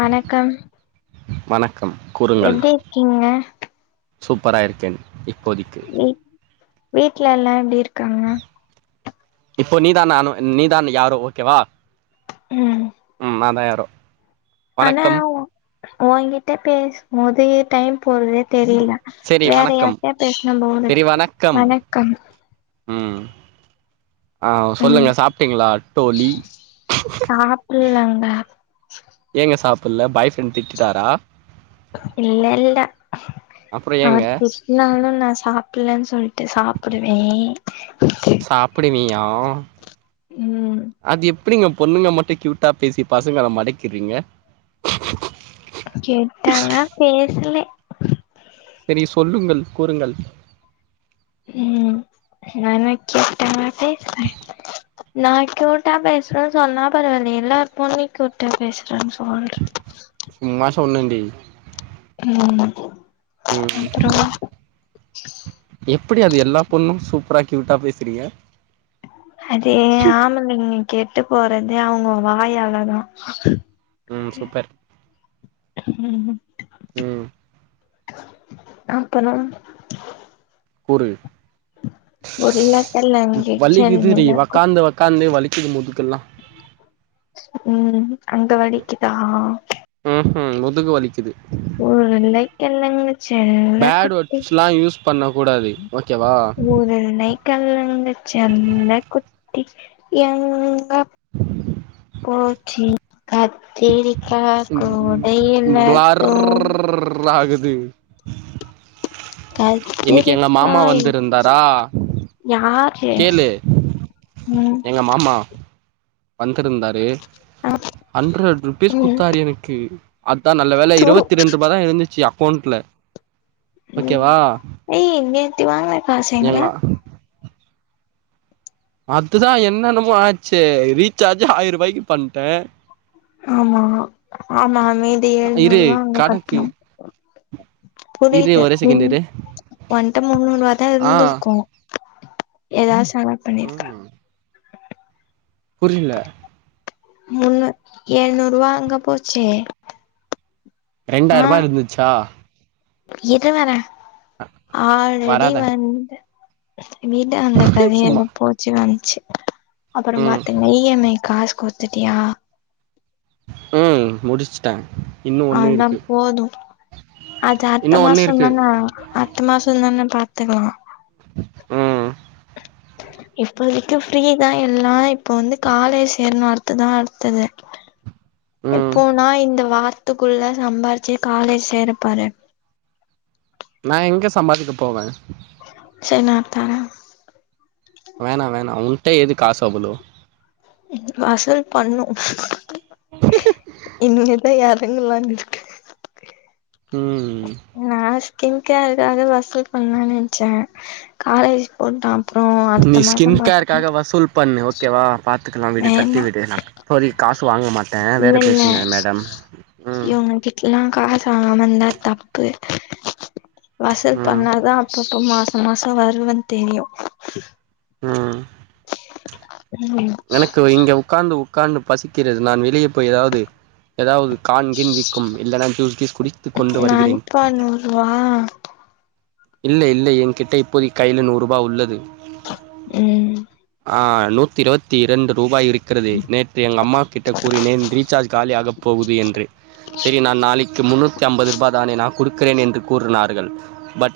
வணக்கம் வணக்கம் கூறுங்கள் எப்டி இருக்கீங்க சூப்பரா இருக்கேன் இப்போதிக்கு வீ வீட்ல எல்லா எப்டி இருக்காங்க இப்போ நீதா நானு நீ தான் யாரோ ஓகேவா ம் ம் நா தா யாரோ ஆனா வணக்கம் ஒ ஓங்கிட்ட பேசும்போது டைம் போறதே தெரில சரி வேற வணக்கம் யார்ட்யா பேசுனா போர் அடிக்குது வணக்கம் ம் ஆ ம் சொல்லுங்க சாப்ட்டிங்களா டோலி சாப்புட்லங்க ஏங்க சாப்புல்ல பாய் ஃப்ரெண்ட் திட்டிட்டாரா இல்ல இல்ல அப்புறோ ஏங்க அவர் என்ன ஆனாலு நா சாப்புல்லன்னு சொல்ட்டு சாப்புடுவே சாப்புடுவியா ம் அது எப் எப்டிங்க பொண்ணுங்க மட்டு கியூட்டா பேசி பசங்கள மடைக்கிறீங்க கியூட்டாலா பேசுலே செரி சொல்லுங்கள் கூறுங்கள் ம் நான கேட்ட [inaudible] நா கியூட்டா பேசுறேன் சொன்னா பரவால்ல எல்லா பொண்ணு கியூட்டா பேசுச்சு சொல்ற சும்மா சொன்னேடி ம் அப்றோ ம் எப்டி அது எல்லா பொண்ணு சூப்பரா கியூட்டா பேசுறீங்க அது ஆம்பளைங்க கெட்டு போறதே அவங்க வாயால தா ம் சூப்பர் ம் ம் அப்பனா கூறு உருளக்கெழங்கு வள்ளிக்குது டி செல்ல குட்டி வக்காந்து வக் காந்து வலிக்குது முதுகெல்லா ம் அங்க வலிக்குதா ம்ஹூம் முதுகு வலிக்குது உருளைக்கிழங்கு பேட் செல்லக்குட்டி வேர்ட்ஸ்லா யூஸ் பண்ண கூடாது ஓகேவா உருளைக் கெழங்கு செல்லக்குட்டி எங்க போச்சி கத்திரி பர் தூங் ஆகுது இன்னைக்கு எங்க கத்திரிக்கா மாமா வந்திருந்தாரா யாரு கேளு ம் எங்க மாமா வந்திருந்தாரு அ ஹண்ட்ரட் ருபீஸ் ம் குட்த்தார் எனுக்கு அத்தா நல்ல வேல தூ இருவத்தி ரெண்டு ரூபா தா இருந்துச்சு அக்கௌண்ட்ல ம் ஓகேவா ஏய் நேத்தி வாங்குன காசு எங்க அதுதா என்னன்னமோ ஆச்சே ரீசார்ஜ்ஜே ஆய்ர ரூபாய்க்கு பண்டே ஆமா ஆமாமீதி இரு எழுநூரூவா அங்க கணக்கு கட்டணு இரு புரியுது ஒரே செகண்ட் இரு ஒன்ட முன்னூரூவ தா ஆ இருந்திருக்கு எதாவது செலவு பண்ணிருப்ப புரியல முன்னூ எழுநூரூவா அங்க போச்சு ரெண்டாயிரூபா இருந்துச்சா இரு வரே ஆல்ரெடி வராத வந்து விடு அந்த கதய சும்மா எதோ போச்சு வந்ச்சு அப்புற ம் பாத்துங் இ எம் ஐ காஸ் குடுத்துட்டியா ம் முடிச்சுட்டெ அதா போது அது இன்னு அட்த்த ஒன்னு இருக்கு மாசதானே அட்த மாசந்தானே பாத்துக்கலா ம் இப்போதைக்கு ஃப்ரீதா எல்லா இப்ப வந்து காலேஜ் சேர்னு அடுத்துதா அடுத்தது ம் எப்போனா இந்த வார்த்துக்குள்ள சம்பாரிச்சு காலேஜ் சேறப்பாரு நா எங்க சம்பாரிக்க போவே சேரி நா தரே வேணா வேணா உண்டே ஏது காசு அவ்ளோ வசூல் பண்ணு இனிமேதா எறங்கலா இருக்கே ம் நா ஸ்கின் கேருகாக வசூல் பண்லானு நென்ச்சே காலேஜ் போட்டா அப்றொ நீ ஸ்கின் கேருக்காக வசூல் பண்ணு ஓகேவா பாத்துக்கலா விடு தட்டி வேணா விடு இப்போதைக் காசு வாங்க மாட் ட்டே இல்ல வேற இல்ல பேசுங்க மேடம் ம் சில்லா காசு ஆமந்தா தப்பு வசூல் ம் பண்ணா தா அப்பப்போ மாச மாசோ வருவன் தெரியு ம் ம் எனக்கு இங்க உக்காந்து உக்காந்து பசிக்கிறது நான் வெளியே போய் எதாவ்து எதாவ்து கான், கீன் விக்கும் இல்லனா ஜூஸ், கீஸ் குடித்து கொண்டு வருகிறேன் வா இல்லை இல்லை என்கிட்ட இப்போதைக் கைல நூர்ருபா உள்ளது ம் ஆ நூத்தி இருவத் தி இரண்டு ரூபாய் இருக்கறது நேற்று எங்க அம்மா கிட்ட கூறினேன் ரீசார்ஜ் காலியாகப் போகுது என்று சரி நா நாளைக்கு முன்னூத்தி அம்பது ரூபா தானே நா குடுக்கறேன் என்று கூறுனாருகள்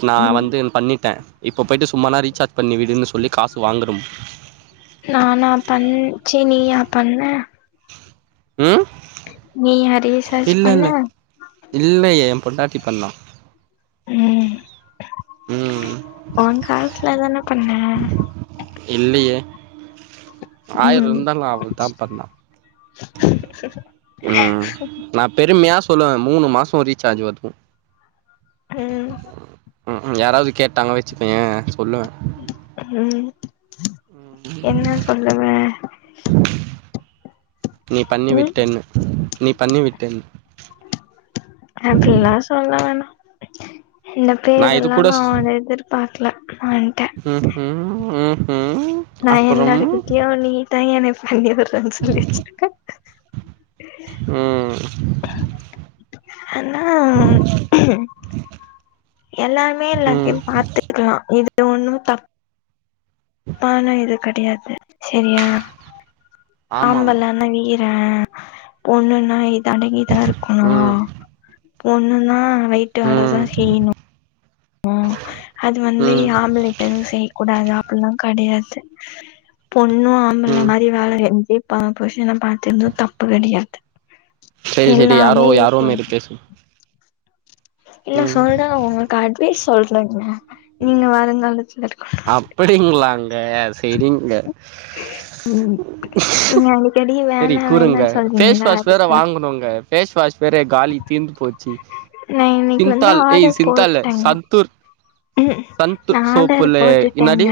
நா வந்து பண்ணிட்டே இப்போ போய்ட்டு சும்மா நா ரீசார்ஜ் பண்ணி விடுன்னு சொல்லி காசு வாங்கணும் நானா பண் சீ நீயா பண்ண ம் நீ அரியர்ஸ் இல்லல்ல இல்ல ஏ பொண்டாட்டி பண்ணா ம் ம் உ காஸ்ல தான பண்ண இல்லியே ம் ஆயர்ருந்தாலு அவ தா பண்ணா ம் நா பெருமையா சொல்லுவே மூணு மாசோ ரீசார்ஜு வரு ம் ம் ம் யாராவ்து கேட்டாங்க வெச்சுக்கோயே சொல்லுவே ம் ம் என்ன சொல்லுவ நீ பண்ணி ம் விட்டேன்னு நீ பண்ணி விட்டேன்னு அப்டில்லா சொல்ல வேணா இந்த நான் இது பேரெல்லா கூட நா உன்ட்ட எதிர்பாக்கல [unintelligible] வந்ட்டே ம் ம் ம் ம் நா எல்லாருக்கிட்டயு நீதா எனக் பண்ணி விட்றன் சொல்லி வெச்சிருக்கே ம் ஆனா எல்லாமே ம் எல்லாத்தையு பாத்துக்கலா இது ஒன்னு தப் பான இது கெடையாது செரியா ஆமாம் ஆம்பளன்னா நீயே [unintelligible] பொண்ணுன்னா இது அடங்கிதா இருக்கணு ம் பொண்ணுன்னா வீட்டு வேல தா ம் செய்யணு அது வந்து ம் ஆம்பளைட்ட எது செய்யக்கூடாது அப்பிட்லா கெடையாது பொண்ணு நம்மள ம் மாரி வேல செஞ்சுப்பா புருஷன பாத்துருந்து தப்பு கெடையாது சரி சரி யாரோ எல்லாமே யாரோ ஈக்கோல் மாரி பேசு இல்ல ம் சொல்றே உங்கள்க் அட்வைஸ் சொல்றங்க நீங்க வருங்காலத்துல இருக்கணுனு அப்படிங்ளாங்க செரிங்க நீங்க அடிக்கடி செரி வேணா கூறுங்க வேணான்னு ஃபேஸ் சொல்றீங்களா வாஷ் வேற அதுக்கு வாங்கணுங்க ஃபேஸ் வாஷ் வேற காலி தீந்து போச்சி நா இன்னைக்கு வந்து சிந்தால் ஏய் ஆர்டர் சிந்தால்ல போட்டேங்க சன்தூர் நா ஆடர் என்னாடி போட்டுட்டேங்க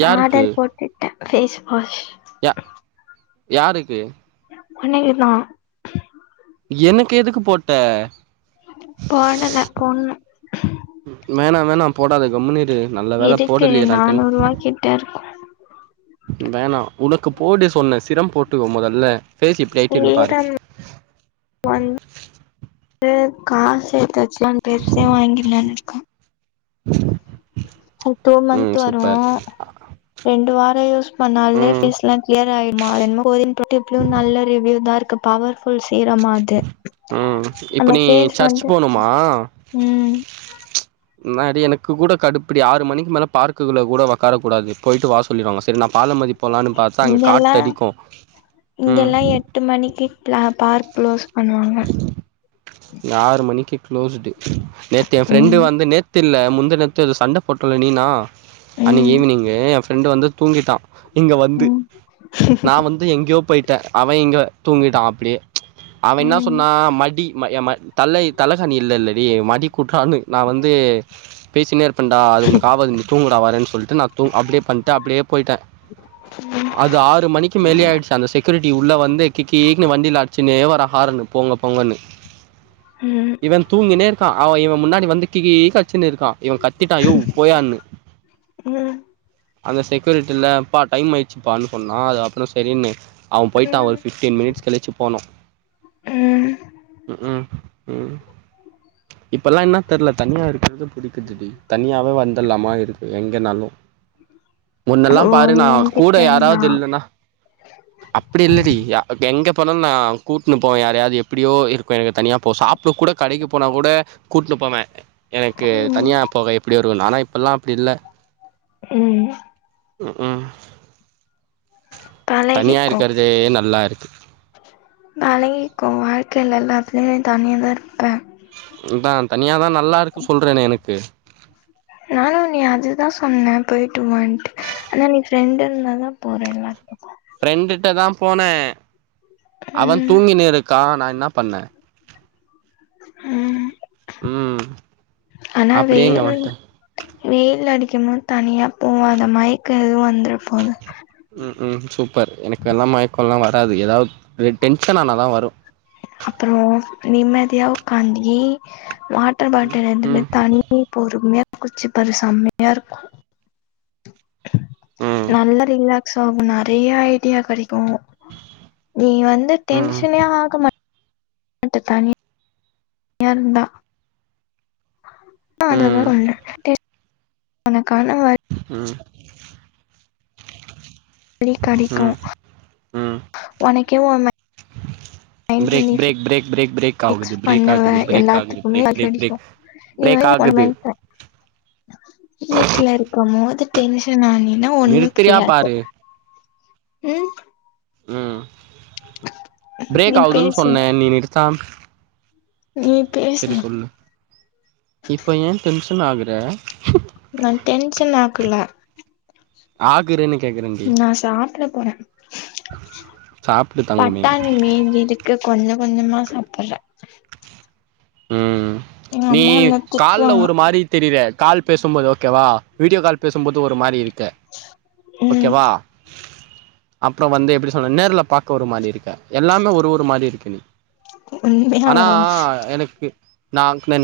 நா யாருக்கு ஆடர் போட் டுட்டே ஃபேஸ்வாஷ் யா யாருக்கு உனக்குதா எனக்கு எதுக்கு போட்ட போடல பொண்ணு வேணா வேணா போடாத கம்முனிரு நல்ல வேல போடலையே நான் டென் கிட்டருக்கு வேணா உனக்கு போடு சொன்ன சிரம் போட்டுக்க மொதல்ல ஃபேஸ் இப்டி ஆயிட்டு இருக்கு பாரு சீரம் வந் து காசு எடுத்து வச்சுட்லா பெருசே வாங்கிட்லானு இருக்க [inaudible] டூ மன்த் ம் வரு சூப்பர் ரெண்டு வாரம் யூஸ் பண்ணாலே ம் ஃபேஸ்லா க்ளியர் ஆயுடும்மா அதென்னமோ [unintelligible] ட்யூப்ம் நல்ல ரிவ்யூ தாருக்கு பவர்ஃபுல் சீரமா அது ம் இப்ப நம்ம நீ ஃபேஸ் சர்ச் வந்து போணுமா ம் முன்னாடி எனக்கு கூட கடுப்புடி ஆறு மணிக்கு மேல பார்க்குகுள்ள கூட ஒக்கார கூடாது போயிட்டு வா சொல்லிடுவாங்க சரி நான் பாலோமாதி போலாம்னு பாத்தா அங்க காத்து இங்கெல்லா அடிக்கு ம் இங்கெல்லா எட்டு மணிக்கு ப்ளா பார்க் க்ளோஸ் பண்ணுவாங்க ஆறு மணிக்கு க்ளோஸ்டு நேத்து என் ஃப்ரெண்டு ம் வந்து நேத் து இல்ல முந்தாநேத்து எதோ சண்ட போட்டல்ல நீ நா அன்னைக்கு ம் ஈவினிங்கு என் ஃப்ரெண்டு் வந்து தூங்கிட்டா இங்க வந்து ம் நா வந்து எங்கயோ போயிட்டே அவன் இங்க தூங்கிட்டா அப்டியே அவ என்ன ம் மடி ம ம தலை தலைக்கானி இல்ல இல்லலடி மடி குடுறான்னு நா வந்து பேசினே இருப்பன்டா அது உனக்கு ஆவாது நீ தூங்குடா வரேன் சொல்ட்டு நா தூ அப்டியே பண்ட்டு அப்டியே போயிட்டே உம் அது ஆறு மணிக்கு மேலே ஆயிடுச்சு அந்த செக்யூரிட்டி உள்ள வந்து கி கினு வண்டியில ஆடிச்சுன்னே வரா ஹாரணு போங்க போங்கன்னு ம் இவன் தூங்கினே இருக்கா அவா இவன் முன்னாடி வந்து கீகீனு அடிச்சின்னு இருக்கா இவன் கத்திட்டா யோவ் போயான்னு ம் அந்த செக்யூரிட்டில்ல ப்பா டைம் ஆய் வச்சுப்பான்னு சொன்னா அது அப்புறம் செரின்னு அவன் போய்ட்டா ஒரு ம் ஃபிஃப்டீன் மினிட்ஸ் கழிச்சு போனோ ம் ம்ம் ம் இப்போல்லா என்ன தெரில தனியா இருக்குறது புடிக்குதுடி தனியாவே வந்துட்லாமா இருக்கு எங்கனாலு முன்னெல்லா ஓ பாரு நா கூட என்கிட்டருந்தா யாராவது இல்லன்னா அப்டி இல்லடி யா எங்க போனாலு நா கூப்ட்டுனு போவே யாரையாவது எப்டியோ இருக்கு எனக்கு தனியா போ சாப்ட கூட கடைக்கு போனா கூட கூட்னு போவே எனக்கு ம் தனியா போக எப்படி வரு ஆனா இப்பல்லா அப்படி இல்ல உம் உம் தனியா பழகிக்கோ இருக்கிறதே நல்லா இருக்கு பழகிக்கோ வாழ்க்கையில எல்லாத்துலையுமே தனியா தா இருப்பே அதா தனியாதா நல்லா இருக்கு சொல்றனே எனக்கு நானும் நீ அதுதா சொன்னே போயிட்டு வான்ட்டு ஆனா நீ ஃப்ரெண்டுன்னு தான போறேன்ன ஃப்ரெண்டுட்ட தா போனே அவன் ம் தூங்கினு இருக்கா நா என்ன பண்ண உம் ம் ஆனா அப்படியே வெய் இங்க வந்துட்டேன் வெயில் அடிக்கும் போது தனியா போவாத மயக்கம் எதுவும் வந்துர போது ம் ம் சூப்பர் எனக்கு எல்லா மயக்கம்லாம் வராது ஏதாவது டென்ஷன் ஆனாதா வரும் அப்புறம் நிம்மதியா உக்காந்தி வாட்டர் ம் பாட்டில் எடுத்து ம் போய் தண்ணி பொறுமையா யோச்சி பாரு செமையா இருக்கும் ம் நல்ல ரீலா சோ அப்போ நறையா ஐடியா கெடைக்கோ நீ வந்து ம் டென்ஷனே ஆக மாட் வீட்டு தானே இருந்தா ஆ அந்த இதுதா ம் வந்த டேஸ்ட் அந்த கணவாய் உம் டெய்லியு கடைக்கோ ம் உனக்கே ஊ மே நைன்த்ல பிரேக் நீஃபி break break break break fix ஆகுது பிரேக் பண்ணுவே ஆகுது பிரேக் ஆகுது எல்லாத்துக்குமே பிரேக் அது பிரேக் கடிக்கோ பிரேக் பிரேக் ஆகுது [unintelligible] வீட்ல இருக்கும் போது டென்ஷன் ஆனினா ஒண்ணோ நிறுத்துறியா புரியாது பாரு ம் ம் பிரேக் நீ ஆவுதுன்னு பேசு சொன்னே நீ நிறுத்தாம நீ பேசு செரி சொல்லு இப்ப ஏ டென்ஷன் ஆகுற நா டென்ஷன் ஆக்குல ஆக்குற நீ நா சாப்பிட போறே சாப்டு தங்கமே பட்டாணி மீஞ்சிது கொஞ்ச கொஞ்சமா சாப்புடற ம் எங்க நீ அம்மா என்ன கால்ல திட்டுவாங்க ஒரு மாரி தெரிவ கால் பேசும்போது ஓகேவா வீடியோ கால் பேசும்போது ஒரு மாரி இருக்க ம் ஓகேவா அப்புறோ வந்து எப்டி சொல்ல நேர்ல பாக்க ஒரு மாரி இருக்க எல்லாமே ஒரு ஒரு மாரி இருக்கு நீ ஆனா உண்மையாவா எனக் கு நா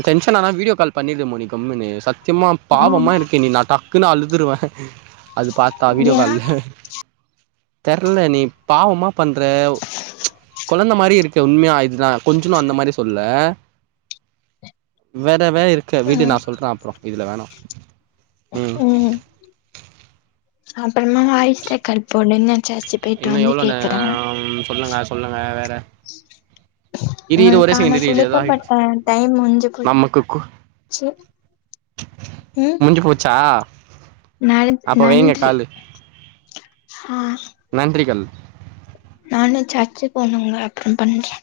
டென்ஷனானா வீடியோ கால் பண்ணிடு மோனி கம்முனு சத்தியமா ம் பாவமா இருக்கு நீ நா ட க்குனு அழுதுருவ அது பாத்தா வீடியோ ஏ கால்ல தெர்ல நீ பாவமா பண்ற கொழந்த மாரி இருக்க உண்மையா இது நா கொஞ்சனோ அந்த மாரி சொல்லல வேறவே இருக்க விடு நா ம் சொல்ற அப்புறோ இதுல வேணா ம் அப்பறமா வாயிஸ் ரெக்காட் போடு என்னாச்சி இன்னோ எவ்ளோ நே சொல்லுங்க சொல்லுங்க வேற இரு இரு ஒரே உங்குளுக்கான செகண்ட் இரு இரு எதோ ஆயிடுச்சு குடுக்கப்பட்ட டைம் முஞ்சி குத் நமக்கு கு செரி ம் முஞ்சு போச்சா நன் அப்ப வைங்க நன்றி காலு ஆ நன்றிகள் நானு சர்ச்சு போனங்க அப்றோ பண்றே